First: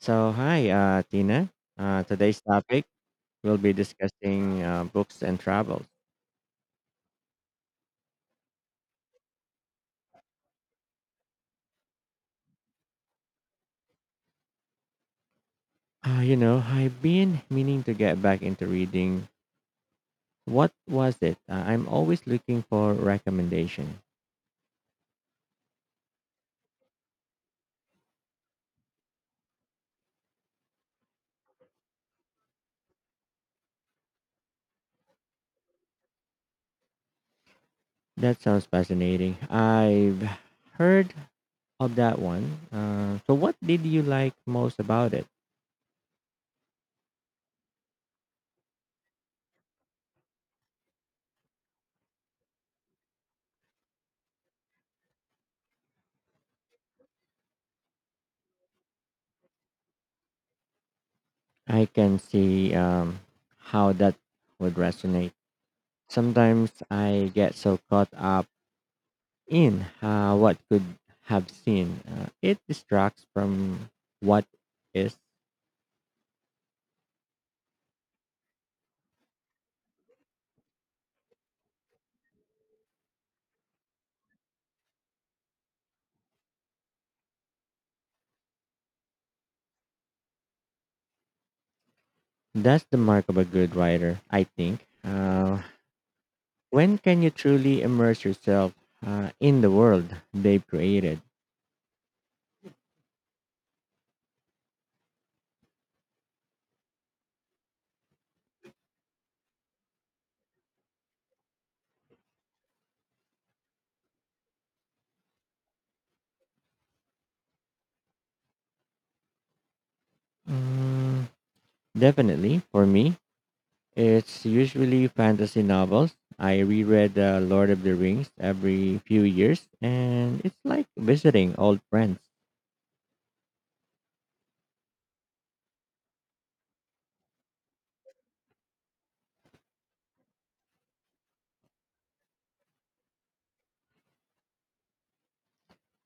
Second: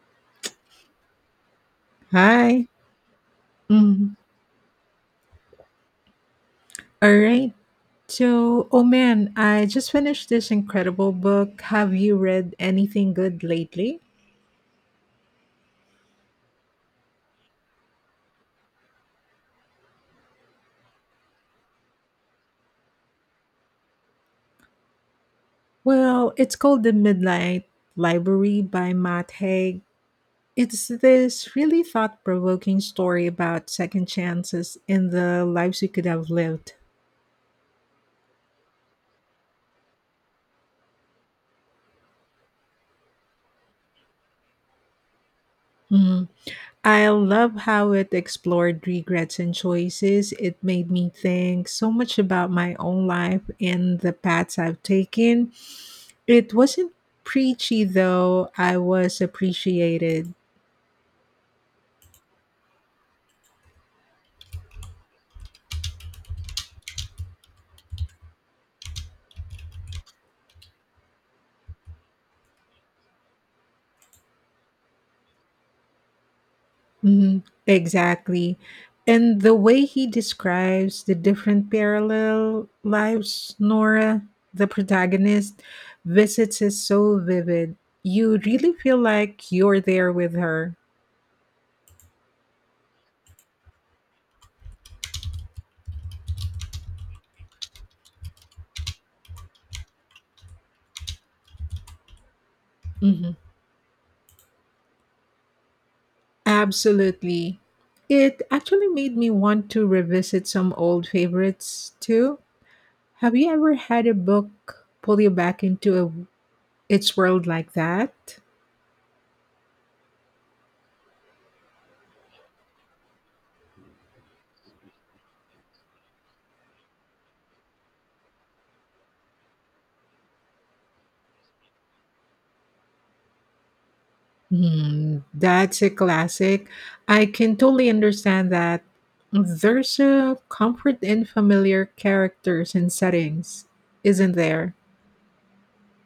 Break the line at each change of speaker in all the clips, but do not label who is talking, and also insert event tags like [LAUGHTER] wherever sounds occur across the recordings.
So, hi, Tina. Today's
Hi.
topic we'll be
Mhm.
discussing books and travels.
All right. So, oh man, I just finished this incredible book. Have you read anything good lately?
I've been meaning to get back into reading. What was it? I'm always looking for recommendation.
Well, it's called The Midnight Library by Matt Haig. It's this really thought provoking story about second chances in the lives we could have lived.
That sounds fascinating. I've heard of that one. So, what did you like most about it?
I love how it explored regrets and choices. It made me think so much about my own life and the paths I've taken. It wasn't preachy, though, I was appreciated.
I can see how that would resonate. Sometimes I get so caught up in what could have seen. It distracts from what is.
Mhm. Exactly. And the way he describes the different parallel lives Nora, the protagonist, visits is so vivid. You really feel like you're there with her.
That's the mark of a good writer, I think. When can you truly immerse yourself in the world they've created?
Mm-hmm. Absolutely. It actually made me want to revisit some old favorites too. Have you ever had a book pull you back into a, its world like that?
Mm, definitely, for me, it's usually fantasy novels. I reread The Lord of the Rings every few years, and it's like visiting old friends.
Hmm, that's a classic. I can totally understand that. There's a comfort in familiar characters and settings, isn't there?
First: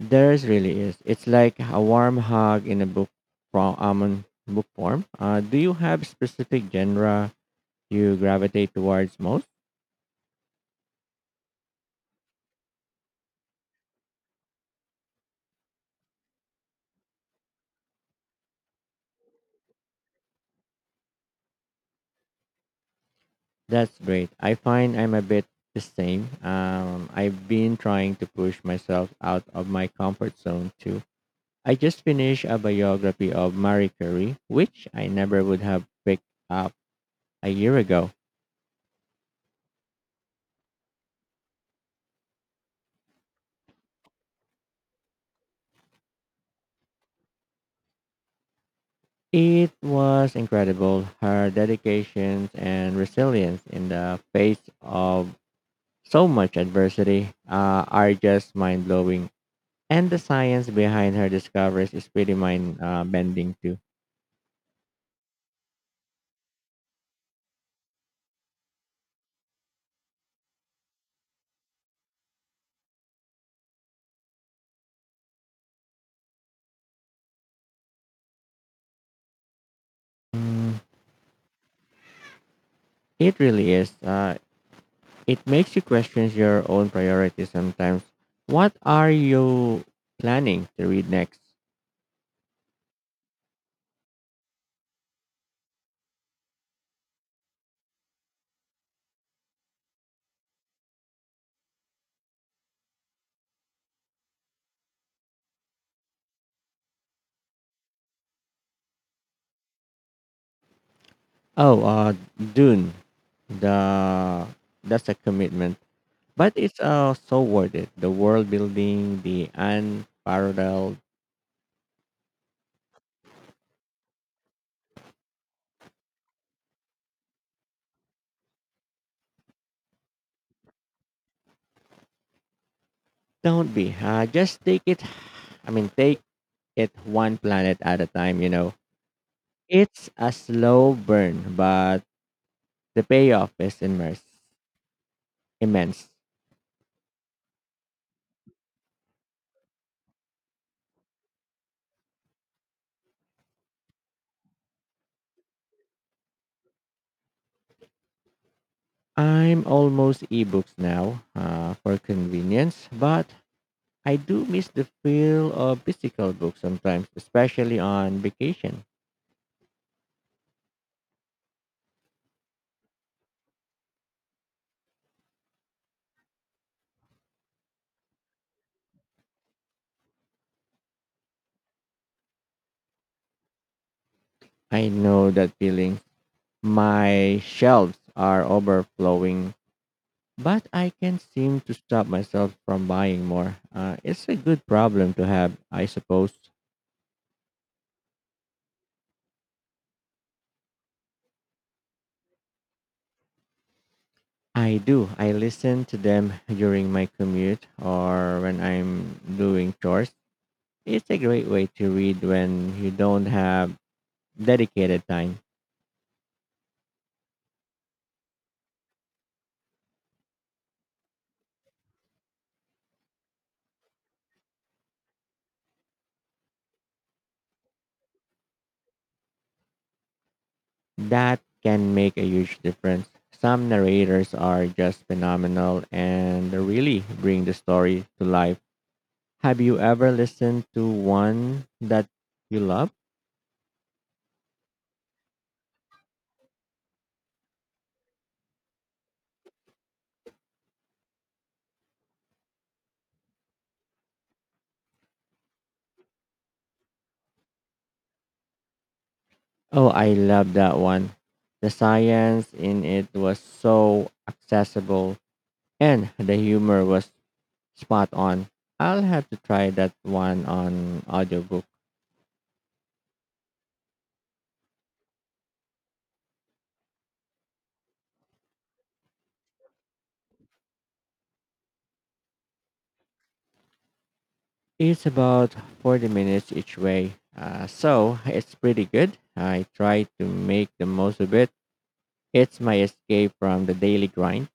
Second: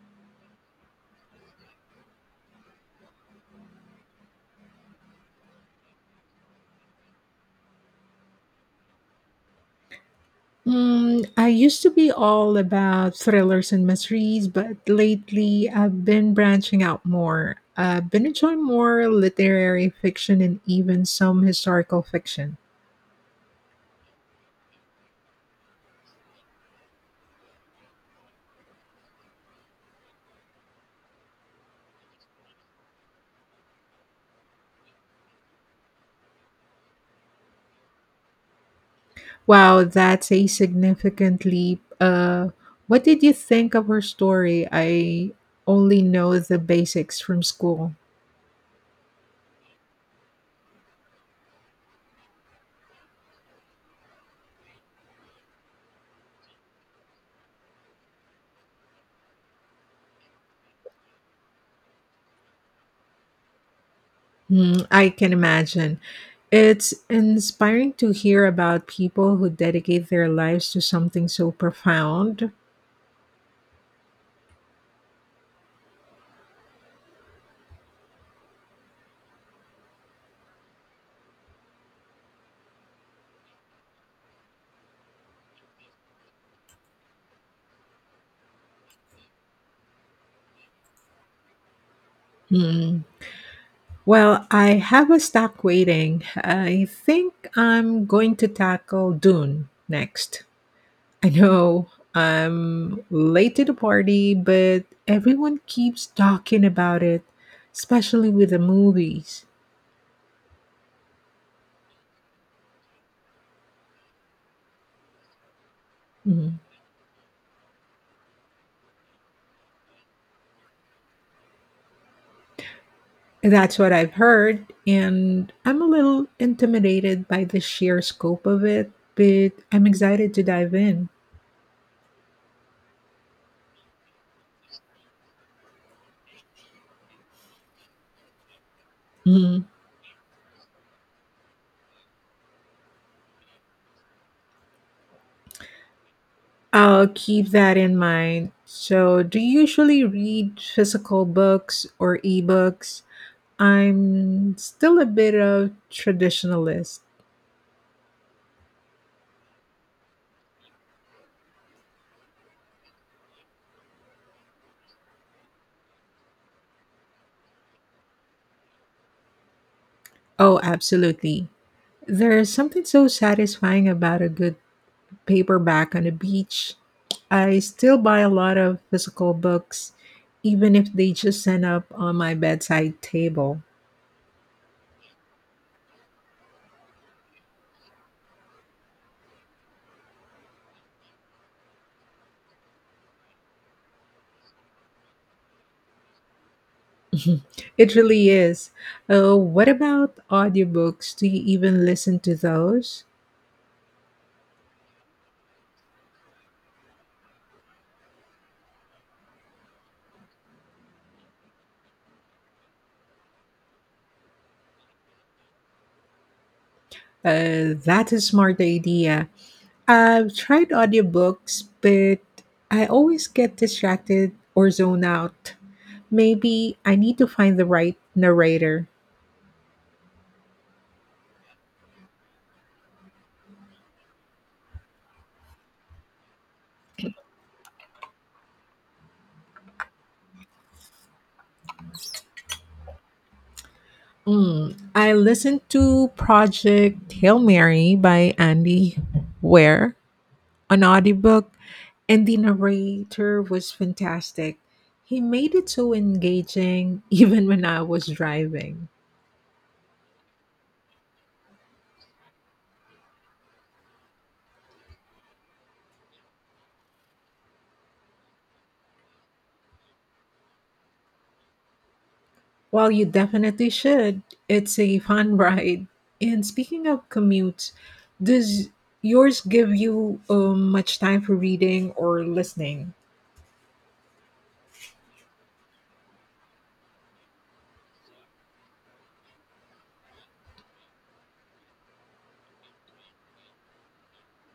There's really is. It's like a warm hug in a book from in book form. Do you have specific genre you gravitate towards most?
Mm, I used to be all about thrillers and mysteries, but lately I've been branching out more. I've been enjoying more literary fiction and even some historical fiction.
That's great. I find I'm a bit the same. I've been trying to push myself out of my comfort zone too. I just finished a biography of Marie Curie, which I never would have picked up a year ago.
Wow, that's a significant leap. What did you think of her story? I only know the basics from school.
It was incredible her dedication and resilience in the face of so much adversity are just mind blowing. And the science behind her discoveries is pretty mind bending too.
Hmm, I can imagine. It's inspiring to hear about people who dedicate their lives to something so profound.
Mm, it really is. It makes you question your own priorities sometimes. What are you planning to read next?
Hmm. Well, I have a stock waiting. I think I'm going to tackle Dune next. I know I'm late to the party, but everyone keeps talking about it, especially with the movies.
Oh, Dune. The That's a commitment, but
Mhm.
it's so worth it. The world building, the unparalleled.
That's what I've heard, and I'm a little intimidated by the sheer scope of it, but I'm excited to dive in.
Don't be. Just take it. I mean, take it one planet at a time, you know.
Mm-hmm.
It's a slow burn, but the payoff is immense.
I'll keep that in mind. So, do you usually read physical books or ebooks? I'm still a bit of traditionalist.
I'm almost ebooks now for convenience, but I do miss the feel of physical books sometimes, especially on vacation.
Oh, absolutely. There's something so satisfying about a good paperback on the beach. I still buy a lot of physical books, even if they just end up on my bedside table.
I know that feeling. My shelves are overflowing, but I can't seem to stop myself from buying more. It's a good problem to have, I suppose.
[LAUGHS] It really is. What about audiobooks? Do you even listen to those?
I do. I listen to them during my commute or when I'm doing chores. It's a great way to read when you don't have dedicated time.
That's a smart idea. I've tried audiobooks, but I always get distracted or zone out. Maybe I need to find the right narrator.
That can make a huge difference. Some narrators are just phenomenal and really bring the story to life. Have you ever listened to one that you love?
Mm, I listened to Project Hail Mary by Andy Ware on audiobook, and the narrator was fantastic. He made it so engaging [LAUGHS] even when I was driving.
Oh, I love that one. The science in it was so accessible and the humor was spot on. I'll have to try that one on audiobook.
Well, you definitely should. It's a fun [LAUGHS] ride. And speaking of commutes, does yours give you much time for reading or listening?
It's about 40 minutes each way. So it's pretty good. I try to make the most of it. It's my escape from the daily grind.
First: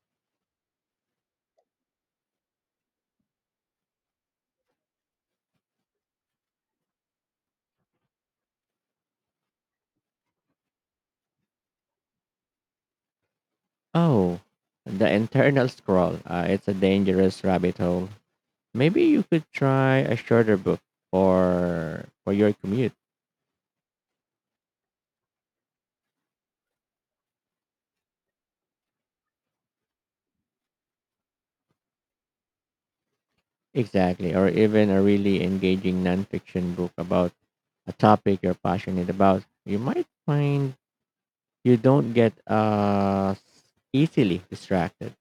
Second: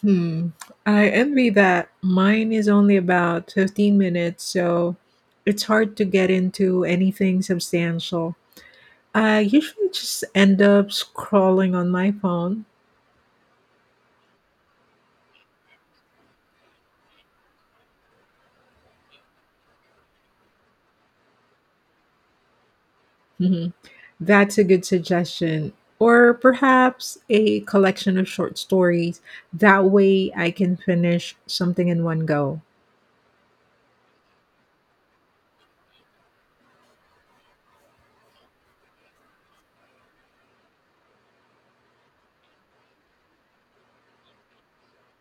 Hmm. I envy that. Mine is only about 15 minutes, so it's hard to get into anything substantial. I usually just end up scrolling on my phone.
Oh, the internal scroll. It's a dangerous rabbit hole. Maybe you could try a shorter book for your commute.
[LAUGHS] That's a good suggestion. Or perhaps a collection of short stories. That way I can finish something in one go.
Exactly, or even a really engaging nonfiction book about a topic you're passionate about. You might find you don't get easily distracted.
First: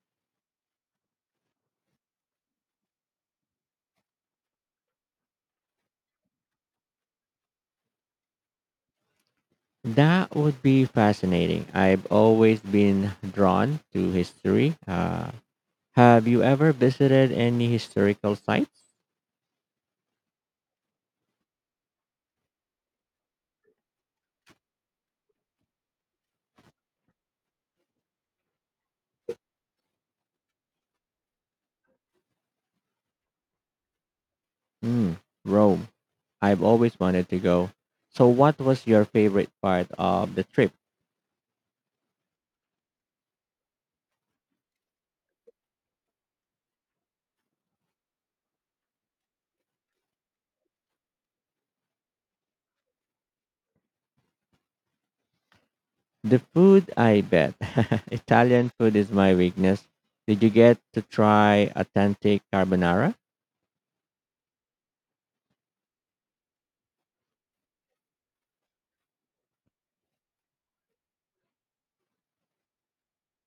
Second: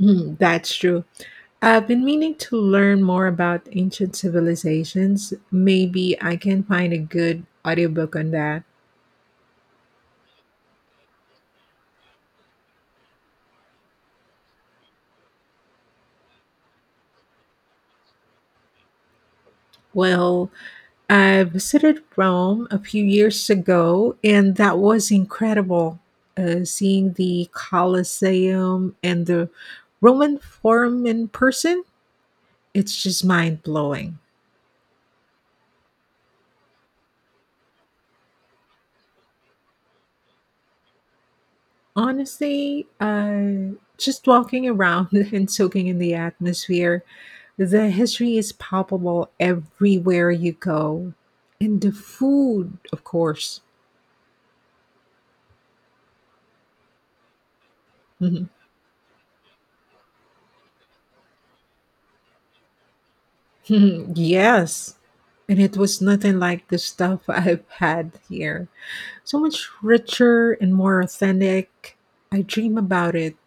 Mm, that's true. I've been meaning to learn more about ancient civilizations. Maybe I can find a good audiobook on that.
That would be fascinating. I've always been drawn to history. Have you ever visited any historical sites?
Well, I visited Rome a few years ago, and that was incredible. Seeing the Colosseum and the Roman Forum in person, it's just mind blowing.
Mm, Rome. I've always wanted to go. So, what was your favorite part of the trip?
Honestly, just walking around [LAUGHS] and soaking in the atmosphere, the history is palpable everywhere you go. And the food, of course.
The food, I bet. [LAUGHS]
Mhm.
Italian food is my weakness. Did you get to try authentic carbonara?
[LAUGHS] Yes. And it was nothing like the stuff [LAUGHS] I've had here. So much richer and more authentic. I dream about it.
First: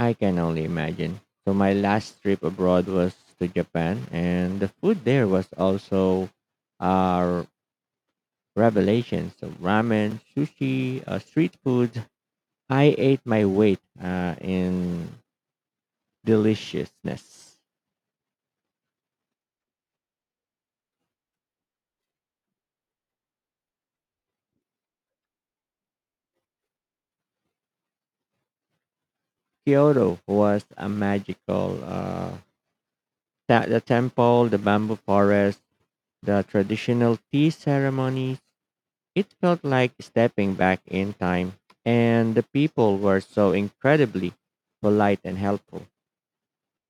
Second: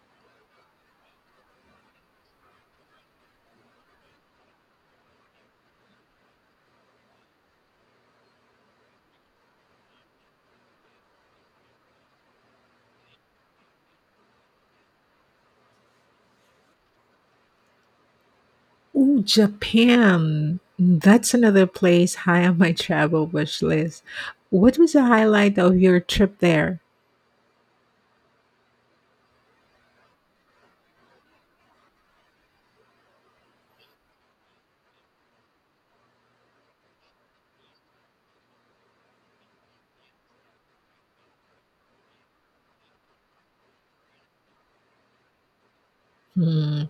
I can only imagine. So my last trip abroad was to Japan, and the food there was also uh, revelations. So ramen, sushi, street food. I ate my weight in deliciousness.
Oh Japan. That's another place high on my travel wish list. What was the highlight of your trip there?
Kyoto was a magical. The temple, the bamboo forest, the traditional tea ceremony, it felt like stepping back in time, and the people were so incredibly polite and helpful.
Hmm,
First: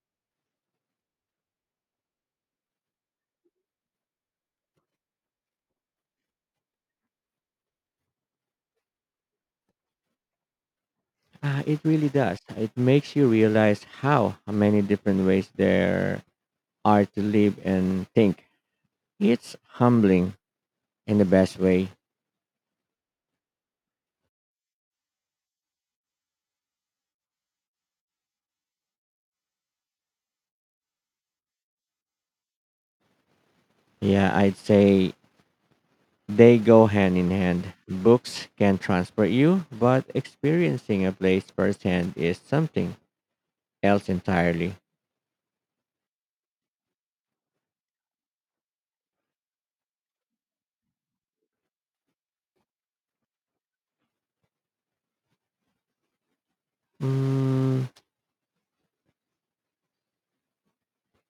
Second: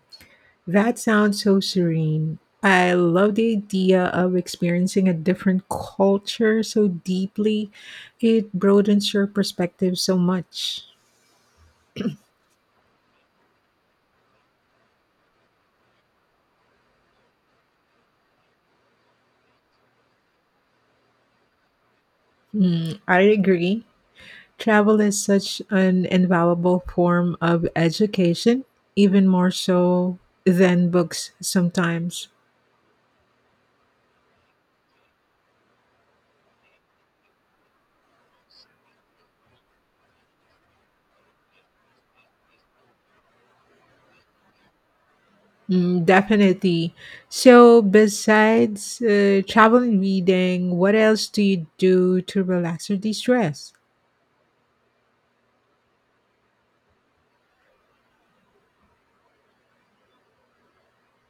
that sounds so serene. I love the idea of experiencing a different culture so deeply. It broadens your perspective so much.
Ah, it really does. It makes you realize how many different ways there are to live and think. It's humbling in the best way.
Hmm, I agree. Travel is such an invaluable form of education, even more so than books sometimes.
Yeah, I'd say they go hand in hand. Books can transport you, but experiencing a place firsthand is something else entirely.
Mm, definitely. So, besides travel and reading, what else do you do to relax or de stress?
Mm,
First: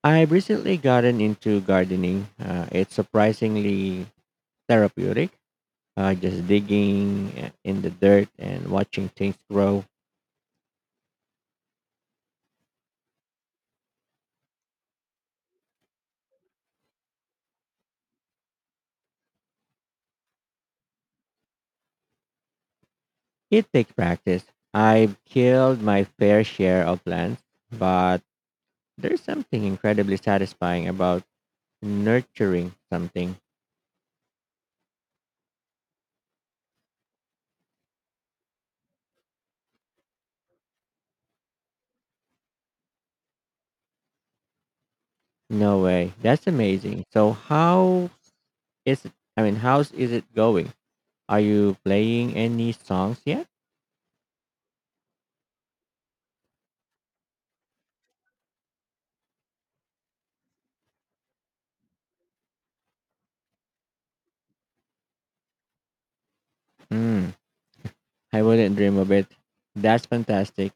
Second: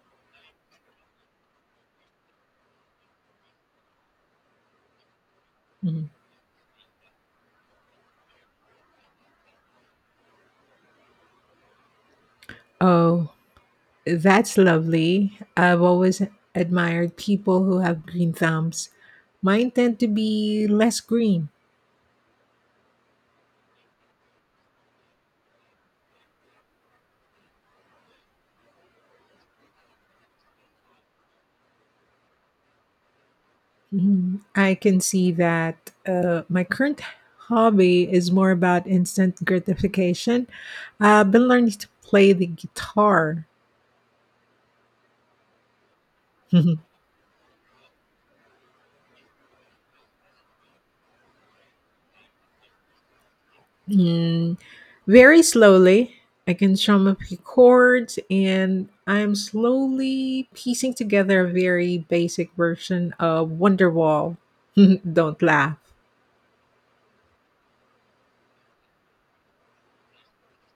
I've recently gotten into gardening. It's surprisingly therapeutic. Just digging in the dirt and watching things grow.
Oh, that's lovely. I've always admired people who have green thumbs. Mine tend to be less green.
It takes practice. I've killed my fair share of plants, but there's something incredibly satisfying about nurturing something.
Mhm. I can see that, my current hobby is more about instant gratification. I've been learning to play the guitar.
No way. That's
[LAUGHS]
amazing. So how is it? I mean, how's is it going? Are you playing any songs yet?
Mm, very slowly, I can strum a few chords, and I'm slowly piecing together a very basic version of Wonderwall. [LAUGHS] Don't laugh.
Hmm. I wouldn't dream of it. That's fantastic.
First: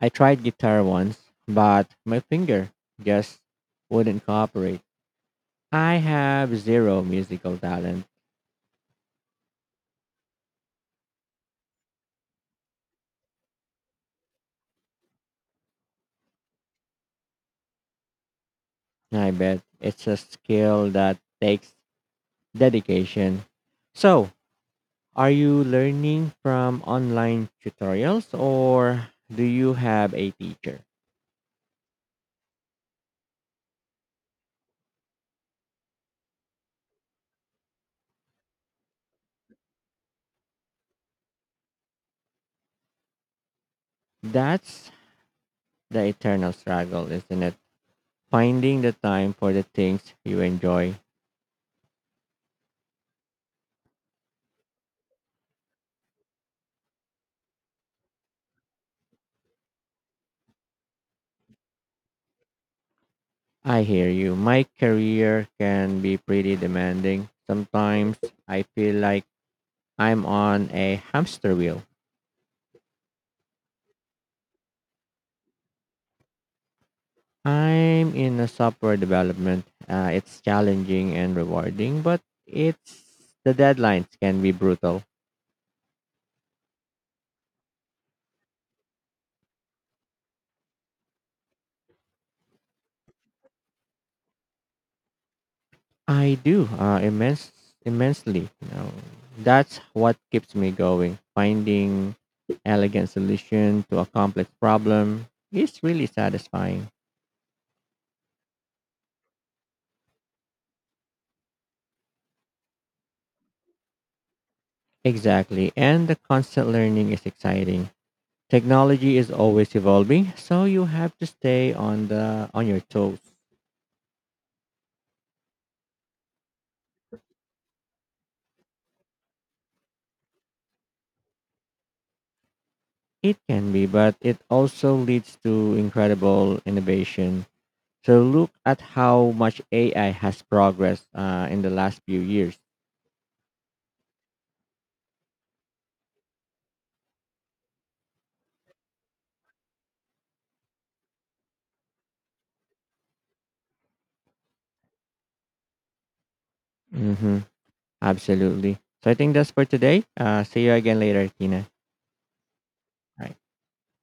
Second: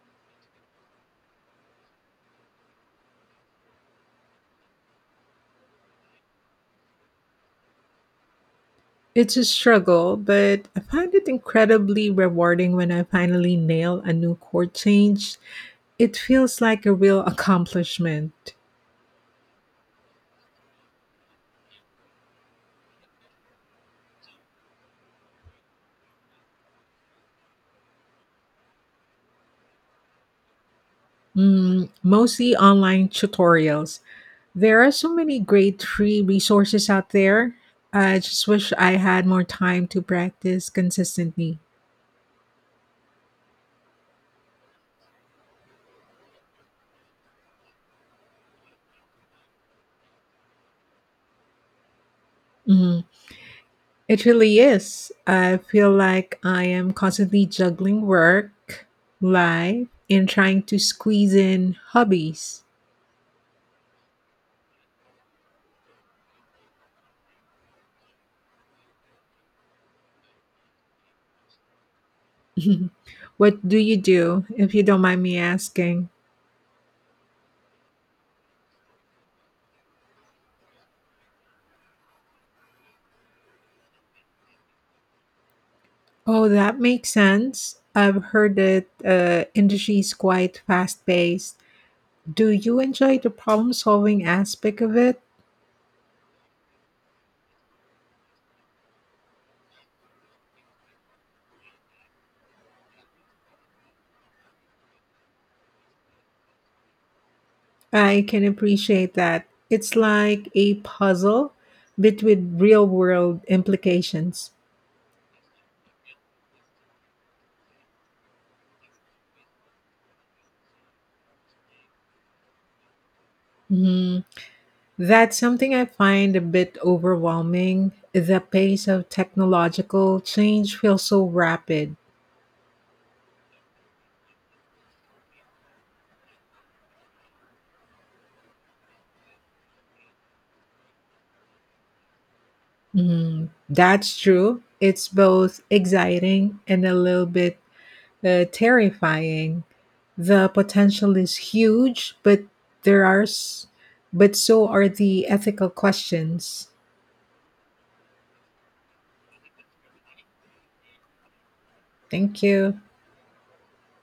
I tried guitar once, but my finger just wouldn't cooperate. I have zero musical talent.
It's a struggle, but I find it incredibly rewarding when I finally nail a new chord change. It feels like a real accomplishment.
I bet it's a skill that takes dedication. So, are you learning from online tutorials or do you have a teacher?
Mm, mostly online tutorials. There are so many great free resources out there. I just wish I had more time to practice consistently.
That's the eternal struggle, isn't it? Finding the time for the things you enjoy.
Mhm. It really is. I feel like I am constantly juggling work, life, and trying to squeeze in hobbies.
I hear you. My career can be pretty demanding. Sometimes I feel like I'm on a hamster wheel.
[LAUGHS] What do you do, if you don't mind me asking?
I'm in a software development. It's challenging and rewarding, but it's the deadlines can be brutal.
Oh, that makes sense. I've heard that industry is quite fast paced. Do you enjoy the problem solving aspect of it?
I do immensely. You know, that's what keeps me going. Finding elegant solution to a complex problem is really satisfying.
I can appreciate that. It's like a puzzle, but with real world implications.
Exactly, and the constant learning is exciting. Technology is always evolving, so you have to stay on the on your toes.
Mhm. That's something I find a bit overwhelming. The pace of technological change feels so rapid.
It can be, but it also leads to incredible innovation. So look at how much AI has progressed in the last few years.
Mhm. That's true. It's both exciting and a little bit terrifying. The potential is huge, but there are, s- but so are the ethical questions.
Hmm. Absolutely. So I think that's for today. See you again later, Tina.
Thank you.
Bye.